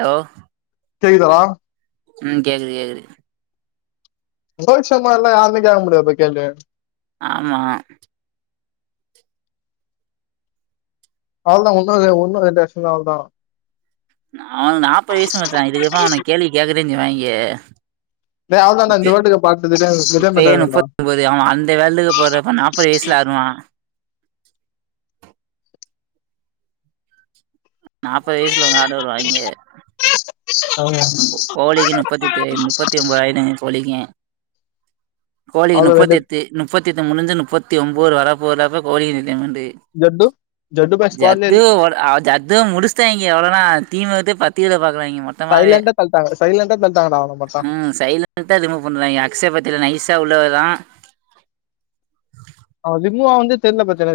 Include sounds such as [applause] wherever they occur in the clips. hello கேக்குதரா ம் கேக்குது கேக்குது ரோகித்ஷார்மாலா யாருமே கேக்க முடியாது போய் கேள்வி ஆமா அவ்ளதா உன்னோ ஒன்னு ரெண்டு வர்ஷந்தா அவ்ள்தா நானு நாப்பது வயசு மச்சா இதுக்குதா அவன கேள்வி கேக்கதெ சய்வாங்கே டேய் அவள்தான் நான் இந்த இப்ப வேர்ல்டு கப் ஆட்டு ரிட்டைர்மெண்ட் இப்பயே ஆயிடும்டா ணுப்பத் ஒம்போது அவுங்க அந்த வேல்டுக்கு போறப்ப நாப் ணுப்பது வயசுல ஆருவா நாப்பது வயசுல உங்க ஆட வுடுவாங்கே [inaudible] ஹோலிக்கு முப்பத்தெட்டு முப்பத்தி ஒம்போது ஆய்டு கோலிக்கி கோலிக்கு அவ்வளவு ரெண்டு ணுப்பத்தெட்டு ணுப்பத்தி எட்டு முடிஞ்சு ணுப்பத்தி ஒம்போது வரப்போரப்ப கோலி ஜட்டு ஜட்டு பை [unintelligible] ஸ்குவாட்ல ஜது ஓட அது ஜது முடுச் ச்டாங்கெ அவ்ளோதா டீமவிட்டே பத்திவிட பாக்குறாங்கே மொத்தமாவே [unintelligible] சரி இல்லனா பெத்தாங்கட மச்சா ம் சைலண்டா ரிமு பண்றாங்கே அக்ஸய பத்தில நைசா உள்ள வரா அவ ஜிம்முவா வந்து தெர்ல பத்யாட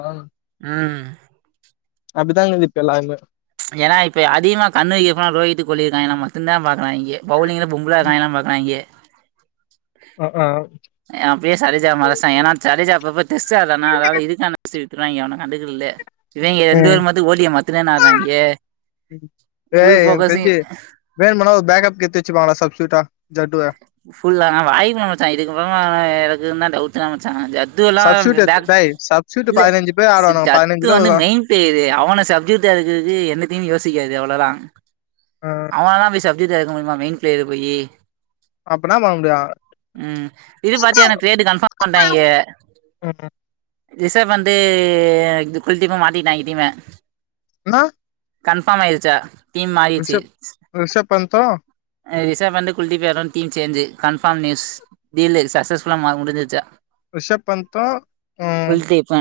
[unintelligible] ம் அப்டிதாங்குது இப்ப எல்லாமே ஏன்னா இப்ப அதிகமா கண்ணு வக்கெ போனா ரோகித் ஹோலி இர்காங்கெலா மட்டுந்தா பாக்குறாங்கே பவுலிங்ல பொம்பல ஆட்ராங்கெலான் பாக்குறாங்கே ஆ ஆ அப்டியே சரிஜா மறச்டாங் ஏன்னா சரிஜா அப்ப அப்ப தெஸ் ஆட்றானா அதாவ்து இருக்கா [unintelligible] திருவாங்கே யவனு கண்டுகிர்ல இவங்கெ ரெண்டு பேரு மட்டு ஓலிய மத்துனே ஆட்றாங்கே ஃபுல் ஏய் எனக்கு போக்கசையு தெரிஞ்சு வேணும்னா ஒரு பேக்கப் கெடுத்து வச்சுருபாங்கடா சப்சூட்டா ஜட்டுவ ஃபுல்லா வாங்கிருப்பா மச்சா இதுக்கப்றோ எனக் [inaudible] டவுட் தா மச்சா த்துல்லா சப்ஸ்டியூட் பேக் டேய் சப்ஸ்டியூட் இல்ல பதினஞ்சு பேர் ஸ்த் ஆடுவானுங்க ஜத்து பதினஞ்சுல வந்து ஒரு மெயின் ந்தேரு அவன சப்ஜுட்டா இருக்குறக்கு எந்த டீமு யோசிக்காது அவ்ளோதா அ அவனல்லா போய் சப்சூட்டா எடுக்க முடியுமா மெயின் பிளேயர போயி அப்பென்ன பண்ணமுடியு ம் இது பாத்தியா எனக்கு ட்ரேட்டு கன்ஃபாம் பண்டாங்கே ம் ம் ரிசவ் வந்து இது குள்த்தீபு மாத்திட்டாங்கெ டீம இன்னா கன்ஃபாம் ஆயிருச்சா டீம் மாறிச்சு ரிஷப் ரிஷப் பந்தா அ ரிசவ் பந்து குள்திபியாதா team change confirm news deal சக்சஸ்ஃபுல்லா மாறு முடுஞ்சிர்ச்சா ரிஷப் பந்தா அ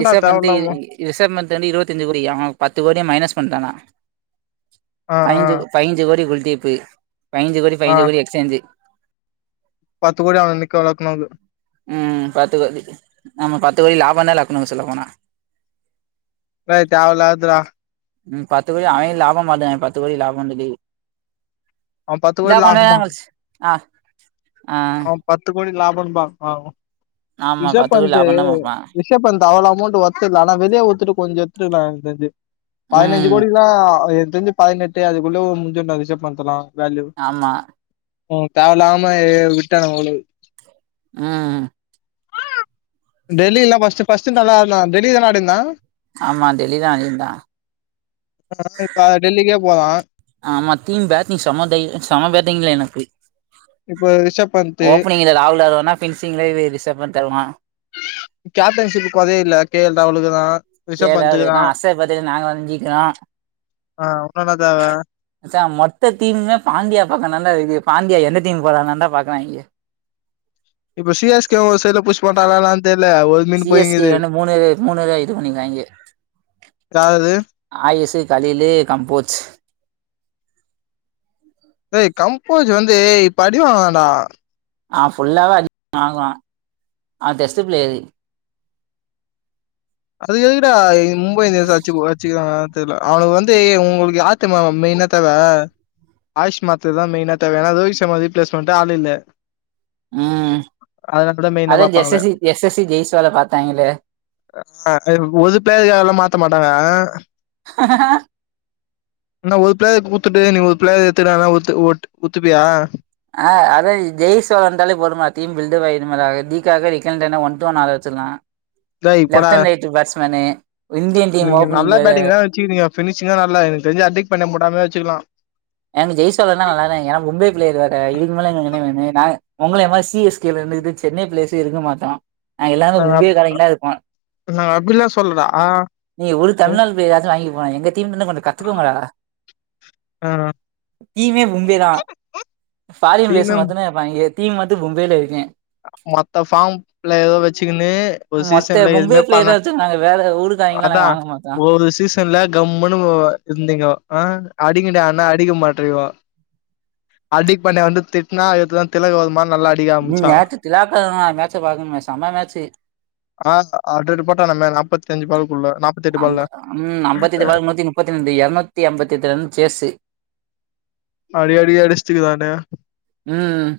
ரிஷப் பந்தே தேவயில்லாம ரிசப் மன்த்து வந்து இருபத்தஞ்சு கோடியா பத்து கோடிய மைனஸ் பண்டானா ஆ ஆ பைஞ்சு பைஞ்சு கோடி குல்தீப்பு பைஞ்சு கோடி ஆ பைஞ்சு கோடி எக்ஸ்சேஞ்சு பத்து கோடி அவன [unintelligible] ம் பத்து கோடி நம்ம பத்து கோடி லாபன லக்குணுங்க சொல்ல போனா இப்ப தேவயில்லாததலா ம் பத்து கோடி அவன் லாபம் [unintelligible] பத்து கோடி லாபம்து அவன் பத்து இத கோடி கொண்டநேர லாபம்பா கழிச்சு ஆ ஆ அவன் பத்து கோடி லாபம் பாப்பா ஆமா பத்து கோடி ரிஷப்பந்த்து லாபம் தான் பாப்பான் ரிஷப்பந்த் அவ்ளவு அமௌண்ட் ஒத்துல ஆனா வெளிய ஒத்துட்டு கொஞ்சோ [unintelligible] பத்னெஞ்சு ம் கோடில்லா என்க் தெஞ்சு பதினெட்டு அதுக்குள்ள முஞ்உட்டாது ரிஷப்பந்துல வேல்யூ ஆமா உங்களுக்கு தேவல்லாம விட்டாங்க [unintelligible] ம் டெல்லி இல்ல ஃபஸ்ட் ஃபஸ்ட் நல்லா ஆடுனா டெல்லில்ல ஆடிந்தா ஆமா டெல்லிதா அடி இருந்தா அ இப்ப அத டெல்லிக்கே போலா ஆமா தீம் பேட்டிங் செமத செம பேட்டிங்ல எனக்கு இப்போ ரிஷப் பந்த் ஓபனிங்ல ராகுல் வருவனா பினிஷிங்லய ரிஷப்பந்த் பண்ணி தருவா கேப்டன்ஷிப் குதே இல்ல கே எல் ராகுலுக்கு தா ரிஷப் கேளாவ பண்ட்டுக்கு இருக்க தா அச பத்து நாங்க வஞ்சிக்கிறோ ஆ உன்னு என்ன தேவ மச்சா மொத்த தீமுமே பாண்டியா பக்கதாண்டா இருக்கு பாண்டியா எந்த தீம் போறான் தாண்டா பாக்குறாங்கே இப்ப சி எஸ் கே ஒர் சைட்ல புஷ் போட்டாங்ளளாள்ன் தெர்ல ஒ சி எஸ் கே கான மூணுது மூணுதா இது பண்ணி காய்ங்க யாரது ஆயுசு காலைலேயே கம்போச்சு ஏய் கம்போஸ் வந்து இப்ப அடி வாங்கினான்டா அவ ஃபுல்லாவே அடி வாங்குவா அவ டெஸ்ட் ப்ளேயரு அது கெதுக்கிடா எய் மும்பை இத எத அச்சுஒச்சுகறாங்க தெர்ல அவனுக் வந்து உங்ளுக்கு யார்தெம்மா மெய்ன தேவ ஆயஷ் மாத்திர தான் மெயினா தேவையானா [unintelligible] ரீப்ளேஸ்மண்ட ஆள் இல்ல ம் அதனால தா மெயினா அதான் பாப்பாங்களே ஜஸ்எஸ்சி ஜஸ்எஸ்சி ஜெய்ஸ்வால பாத்தாங்களே அ ஒது பேருக்க எல்லா மாத்த மாட்டாங்க [inaudible] இந்தா ஒரு பிளேயர கூத்துட்டு நீ ஒரு பிளேயர எத்துனாத ஒத்து ஒட் ஒத்துப்பியா ஆ அதா ஜெய்ஸ்ஸோ வந்தாலே பொறுமார்டீம் பில்டமாய்டுமடா [unintelligible] ஒன் டூ ஒன் ஆட வச்சிர்லா டேய் போடா left and right batsman Indian team opening வே வச்சுகுங்க பினிஷ்ங்கே வரல எனக்கு தெரிஞ்சு அர்திக் பாண்டியா பண்ண முடாமே வச்சுகலா ஏங்க ஜெய்சோலர்லா நல்லால்லைங்க ஏனா மும்பை பிளேயர் வேற இதுக் மேலங்க என்னவேனே நாங் உங்ளே மாரி சி எஸ் [unintelligible] சென்னை பிளேஸே இருக்க மாத்தோ எல்லாரு நாங்க கும்பிய அப் காலைல்லா இருப்போ நாங்க அப்டிலா சொல்லடா ஆ நீங்க ஒரு ம் தமிழ்நாட் பேய் ஏதாச்சு வாங்கி போனா எங்க தீம் இன்னுகொன்னு கத்துக்கோங்கடா ம் தீமே பும்பேதான் ஃபாரின் பிளேஸ் டீமும் மத்தனேப்பாங்க தீம் மட்டு பும்பேில இருக்கே மொத்த ஃபாம்ல ஏதோ வச்சுக்குனு ஒரு சீசன்ல எதுவுமே பண்ண நாங்க வேற ஊருக்கு ஒனதா ஒரு சி ஸ் துல கம்முனு ஒ இர்ந்தீங்கோ ஆ அடிங்டானா அடிக்க மாட்ரிவோ அடிக் பண்ண வந்து திட்ணா இத்தா திலக்வருமா நல்லா அடிக்க ம் ஆரம்பிச்சா நேத்து [unintelligible] மேச்ச பாக்கணு செம்ம மேச்சு அ ஹண்டர்டு போட்டானாமே நாப்பத்தி அஞ்சு பாலுகுள்ள நாப்பத்தி எட்டு அம்ப பால்ல ம் அம்பத்தெட்டு [unintelligible] எரநூத்தி ஐம்பத்த எட்டு ரன் சேசு அடி அடி அடிஸ்டுக்கு தான ம்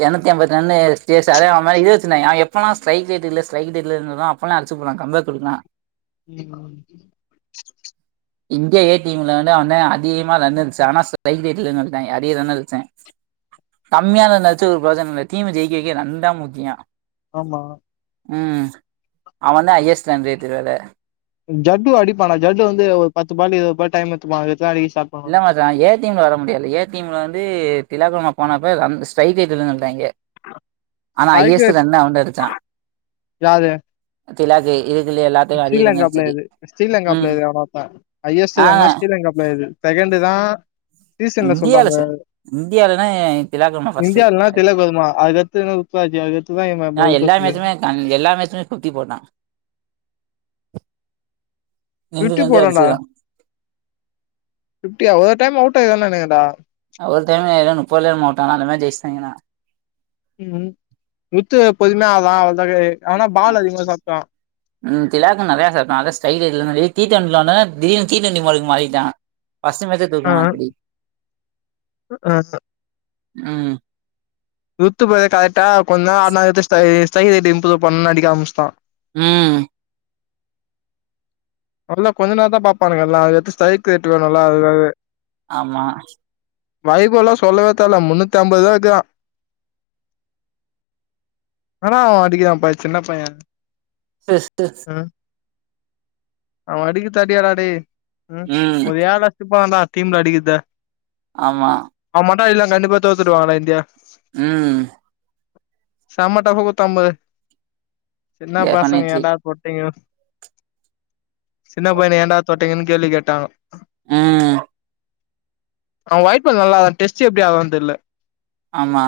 எறண்ணூத்தி ஐம்பத்தி ரன்னு [unintelligible] அது மாரி இது வச்சிருந்தாயா எப்பல்லா ஸ்டைக்கே தெர்ல ஸ்டைக்கே தெர்ல சொல்றான்னோ அப் இல்லா அச்சு போல கம்பே குடுக்கலா [inaudible] இந்தியா ஏ டீம்ல வந்து அவ தா அதிகமா ரன் அடுச்சா ஆனா ஸ்டைக் ரேட்லன்ருந்து வந்துடாய்ங்க அதே ரன் அடுச்சாய்ங்க கம்மியா நெனச்சு ஒரு பிரயோஜன இல்ல தீம ஜெயிக்க வைக்க ரன் தா முக்கிய ஆமா ம் அவ தா ஹையஸ்ட் ரன் ரேட்டு இதோட ஜட்டு அடிப்பானா ஜட்டு வந்து ஒரு பத்து பால் இருபது பால் டைம் எத்துப்பா அதுகுள்ள அடிக்க ஸ்ட்ராட் இல்லாத் தா ஏ டிம்ல வர முடியது ஏ டிம்ல வந்து திலாக்குமார் போனப்ப அந் ஸ்டைக் [unintelligible] வந்ட்டாயிங்க ஆனா ஹையஸ்ட் ஸ்ட்ரைக்கர் ரன் அவன்தா அடுச்சா யாரு திலாக்கு இதுக்குல எல்லாத் ஸ்ரீலங்கா பிளேயரு ஸ்ரீலங்கா பிளேயர் எவனோ ஒருத்தன் ஹையஸ்ட் ஆங்க வேணுனா ஸ்ரீலங்கா பிளேயரு செகண்டு் தா சீசன்ல இந்தியால சொல்றாங்க சொல் இந்தியாலனா திலாக்ரமா ஃபர்ஸ்ட்டு இந்தியால்லா திலக் வதுமா [unintelligible] [unintelligible] நா அன்னைக்கு எல்லா மேட்ச்சுமே சுத்தி போட்ட நிண்டு நிண்டு அடிச்சுதா ஃபிஃப்டியா ஒரு டைம் அவுட்டா ஆயிருக்கான்னு நெனக்கறன்டா ஒரு டைம்ல எதோ முப்பதுலயே மாட்டு ஆனா அந்த மாரி ஜெயிச்சுடாங்கன்னா ம் முத்து பொதுமைய ஆதா அவ்ளோதா ஆனா பால் அதிகமா சாப்ட்டா திலாக்கு நெறய சாப்ட்டா அத ஸ்டைல் இது தீ டன் லானர் தி என் டி டி டுவெண்ட்டி மால்க்கு மாறிட்டா அசிம் அட்ச்சு தூக்குனா அப்டி ம் த்து போரட் ஆயிட்டா கொஞ்சோ ஆட்னா [unintelligible] இம்ப்ரூவ பண்ணுன்னு அடிக்க ஆரமிச்சுட்டா ம் நல்லா கொஞ்ச நேரந்தான் பாப்பானுக எல்லா அது எத்து ஸ்ட்ரைக் ரேட்டு வேனுல்லா அதுக்காவே ஆமா வைபோ எல்லா சொல்லவே தேவல்ல முன்னூத்தி ஐம்பதுதான் இக்கிரான் ஆனா அவன் அடிக்கதான் ப சின்ன பையன் [unintelligible] அவன் அடிக்கு தடியாடா டே ம் ஒரு ஏழ அச்சப்பான்லா டீம்ல அடிக்குத ஆமா அவன் மட்டு இல்ல கண்டிப்பா தோத்துடுவாங்கடா இந்தியா ம் செம டஃப் குடுத்தான் பாரு சின்ன பசங்க டெஃபனெட்லி ஏன்டா போட்டீங்க சின்ன பையன ஏண்டா தொட்டீங்கன்னு கேள்வி கேட்டாஙோ எ அவுங்க வாய்ப்பு நல்லாதான் டெஸ்ட் எப்டி ஆடுவான் தெர்ல ஆமா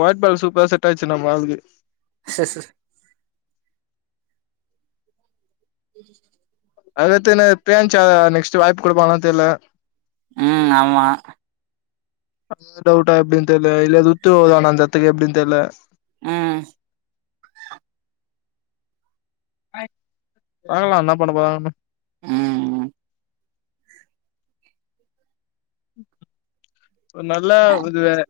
வைய்டு பால் சூப்பரா செட் ஆயிச்சு நம்ம ஆளுக்கு ச ச ச ம் அது எடுத்துக்கணு தேன்ச்சா நெக்ஸ்ட் வாய்ப்பு குடுப்பாங்களான்னு தெர்ல ம் ஆமா அந்த டவுட்டா எப்டின்னு தெர்ல இல்லது துட்டு வருதா ஆனா அந்த எத்துக்கு எப்டின் தெரில ம் பாக்கலா என்ன பண்ண போறாங்கனு ம் ஒரு நல்லாவுது வேற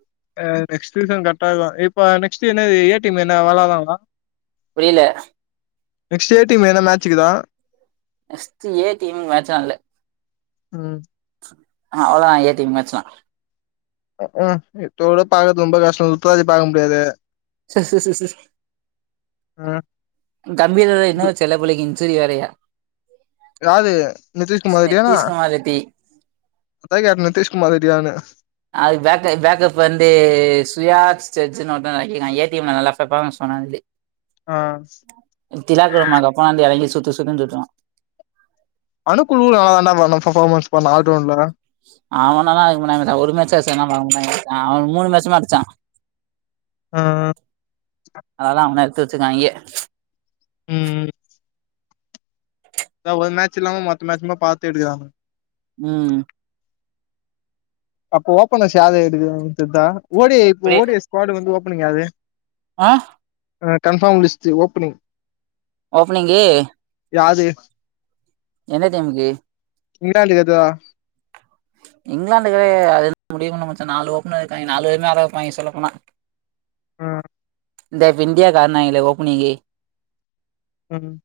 அ நெக்ஸ்ட் சீசன் கட்டாகுதா இப்ப நெக்ஸ்டு என்னது ஏ டீம் என்ன வெளாலாமா புரில நெக்ஸ்டு எ டீம்ல எதுனா மேச்சுகுதா நெக்ஸ்ட்டு ஏ டீம் மேட்சாகல ம் அ அவ்ளதா ஏ டி ம் மேச்லா இத்தோட பாக்கறது ரொம்ப கஷ்டம் முப்பதா தேதி பாக முடியாது ச ச ச ச அ தம்பி இன்னு செல புள்ளக்கி இன்சுரி வேரையா யாரு நிதிஷ்குமார் கிட்டயானா நிதிஷ்குமார் ரெட்டி அதா யார் நிதிஷ்குமார்டாயானு அது பேக்க பேக்கப் வந்து சுயாக் சர்ஜுன்னு ஒருத்தன் இறக்கிகான் ஏ டி எம்ல நல்லா ஃபர்பாமன்ஸ் பன்னானு சொல்லி [inaudible] ஆ திலாக்குமாகு அப்பறம் வந்து எறங்கி சுத்து சுத்துனு சுத்துவான் அனு குழு நல்லா தான்டா பண்ணா ஃபர்ஃபாமன்ஸ் பண்ணா ஆல்ரவுன்ட்ல அவனல்லா எதுவு பண்ணாதிங்கடா ஒரு மேச்சா அட்சா [unintelligible] அவ மூனு மேச்சுமே அடுச்சா [inaudible] ஆ அ அதால அவன எடுத்து வச்சுக்காங்யே ம் ஒரு மேட்ச் இல்லாம மத்த மேச்சுமெ பாத்து எடுக்குறாங்கோ ம் அப்ப ஓபனஸ் யாரு எடுக்றது தெர்தா ஓடி இப்ப அப்படியே ஓடியஸ்குவாடு வந்து ஓபனிங் ஆகுது ஆ ஆ கன்ஃபார்ம் லிஸ்டு ஓபனிங் ஓப்பனிங்கு யாது என்ன டைம்க்கு இராலி அதா இங்கிலாந்துக்கு அது முடிவு பண்ணல மச்சான் நாளு ஓப்பன் இருக்காங்கே நாலுபேரப்பாங்க சொல்ல போனா ம் இந்த இப் இந்தியாக்கு ஆட்னாய்ங்லே ஓப்பனிங்கு ம்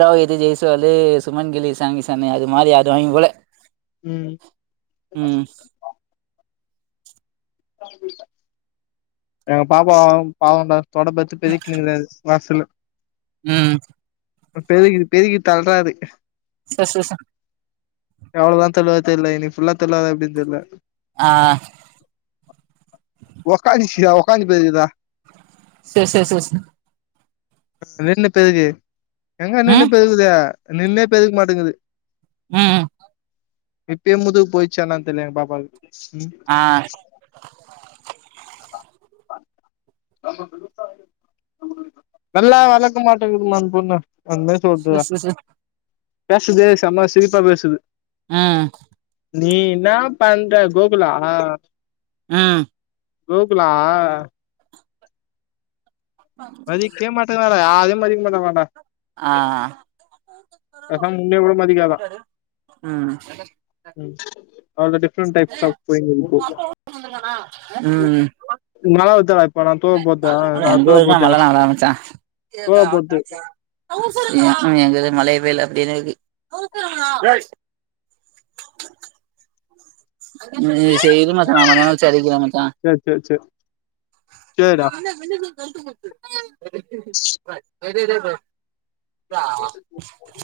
ரோகித்து ஜெய்ஸ்வாலு சுமங்கிலி இஷான்கிஷானு அது மாரி [unintelligible] போல ம் ம் [inaudible] ஆ பாப்பாவு பாவோ தா தொடப்ப எத்து பெரிக்கினுருக்குது அது வாசுல ம் ப்ப பெருகிட்டு பெருக்கி தள்ராரு ச ச ச எவ்ளதா தெர்ல தெர்ல இன்னைகி ஃபுல்லா தெர்லாலா எப்டின் தெர்ல ஆ ஒக்காந்துச்சா ஒக்காந்து பெருக்குதா சேர் சேர் சேர் சே ஒன்னு தேதி எங்க நின்னு ம் பெய்யுது நின்னே பெருக்க மாட்டுங்குது அ ஆ இப்பியே முதுகு போயிச்சா என்னானு தெர்ல எங்க பாப்பாக்கு ம் ஆ [inaudible] நல்லா வெளக்க மாட்டங்குதுமா அந் பொண்ணு அந்தே ச சொல்துதா ச ச பேசற்தே செம சிரிப்பா பேசுது ஆ நீ இன்னா பண்ற கோகுலா ம் கோகுலா மதிக்கேமாட்டுறால யாரியும் மதிக் மாட்டா மாட்டா ஆ அதா இங்க விடமாட்டிருங்காள ம் ம் அவுள்தா டிப்ரன்ட் டைப்ஸ் ஆப் பொய்னு இருக்கு ம் எப்பினா ஒரு தட்வ போறா டூ ஓ கிளாக் தூர போத்து [unintelligible] ம் ம் அப்டே மழயே பெய்ல அப்டேதா இருக்கு [inaudible] செரி இரு மச்சான நா கொஞ்ச நேர கழிச்சு அடிக்கிறே மச்சா சேரி சேரி சேரி சேரிடா [unintelligible] [unintelligible]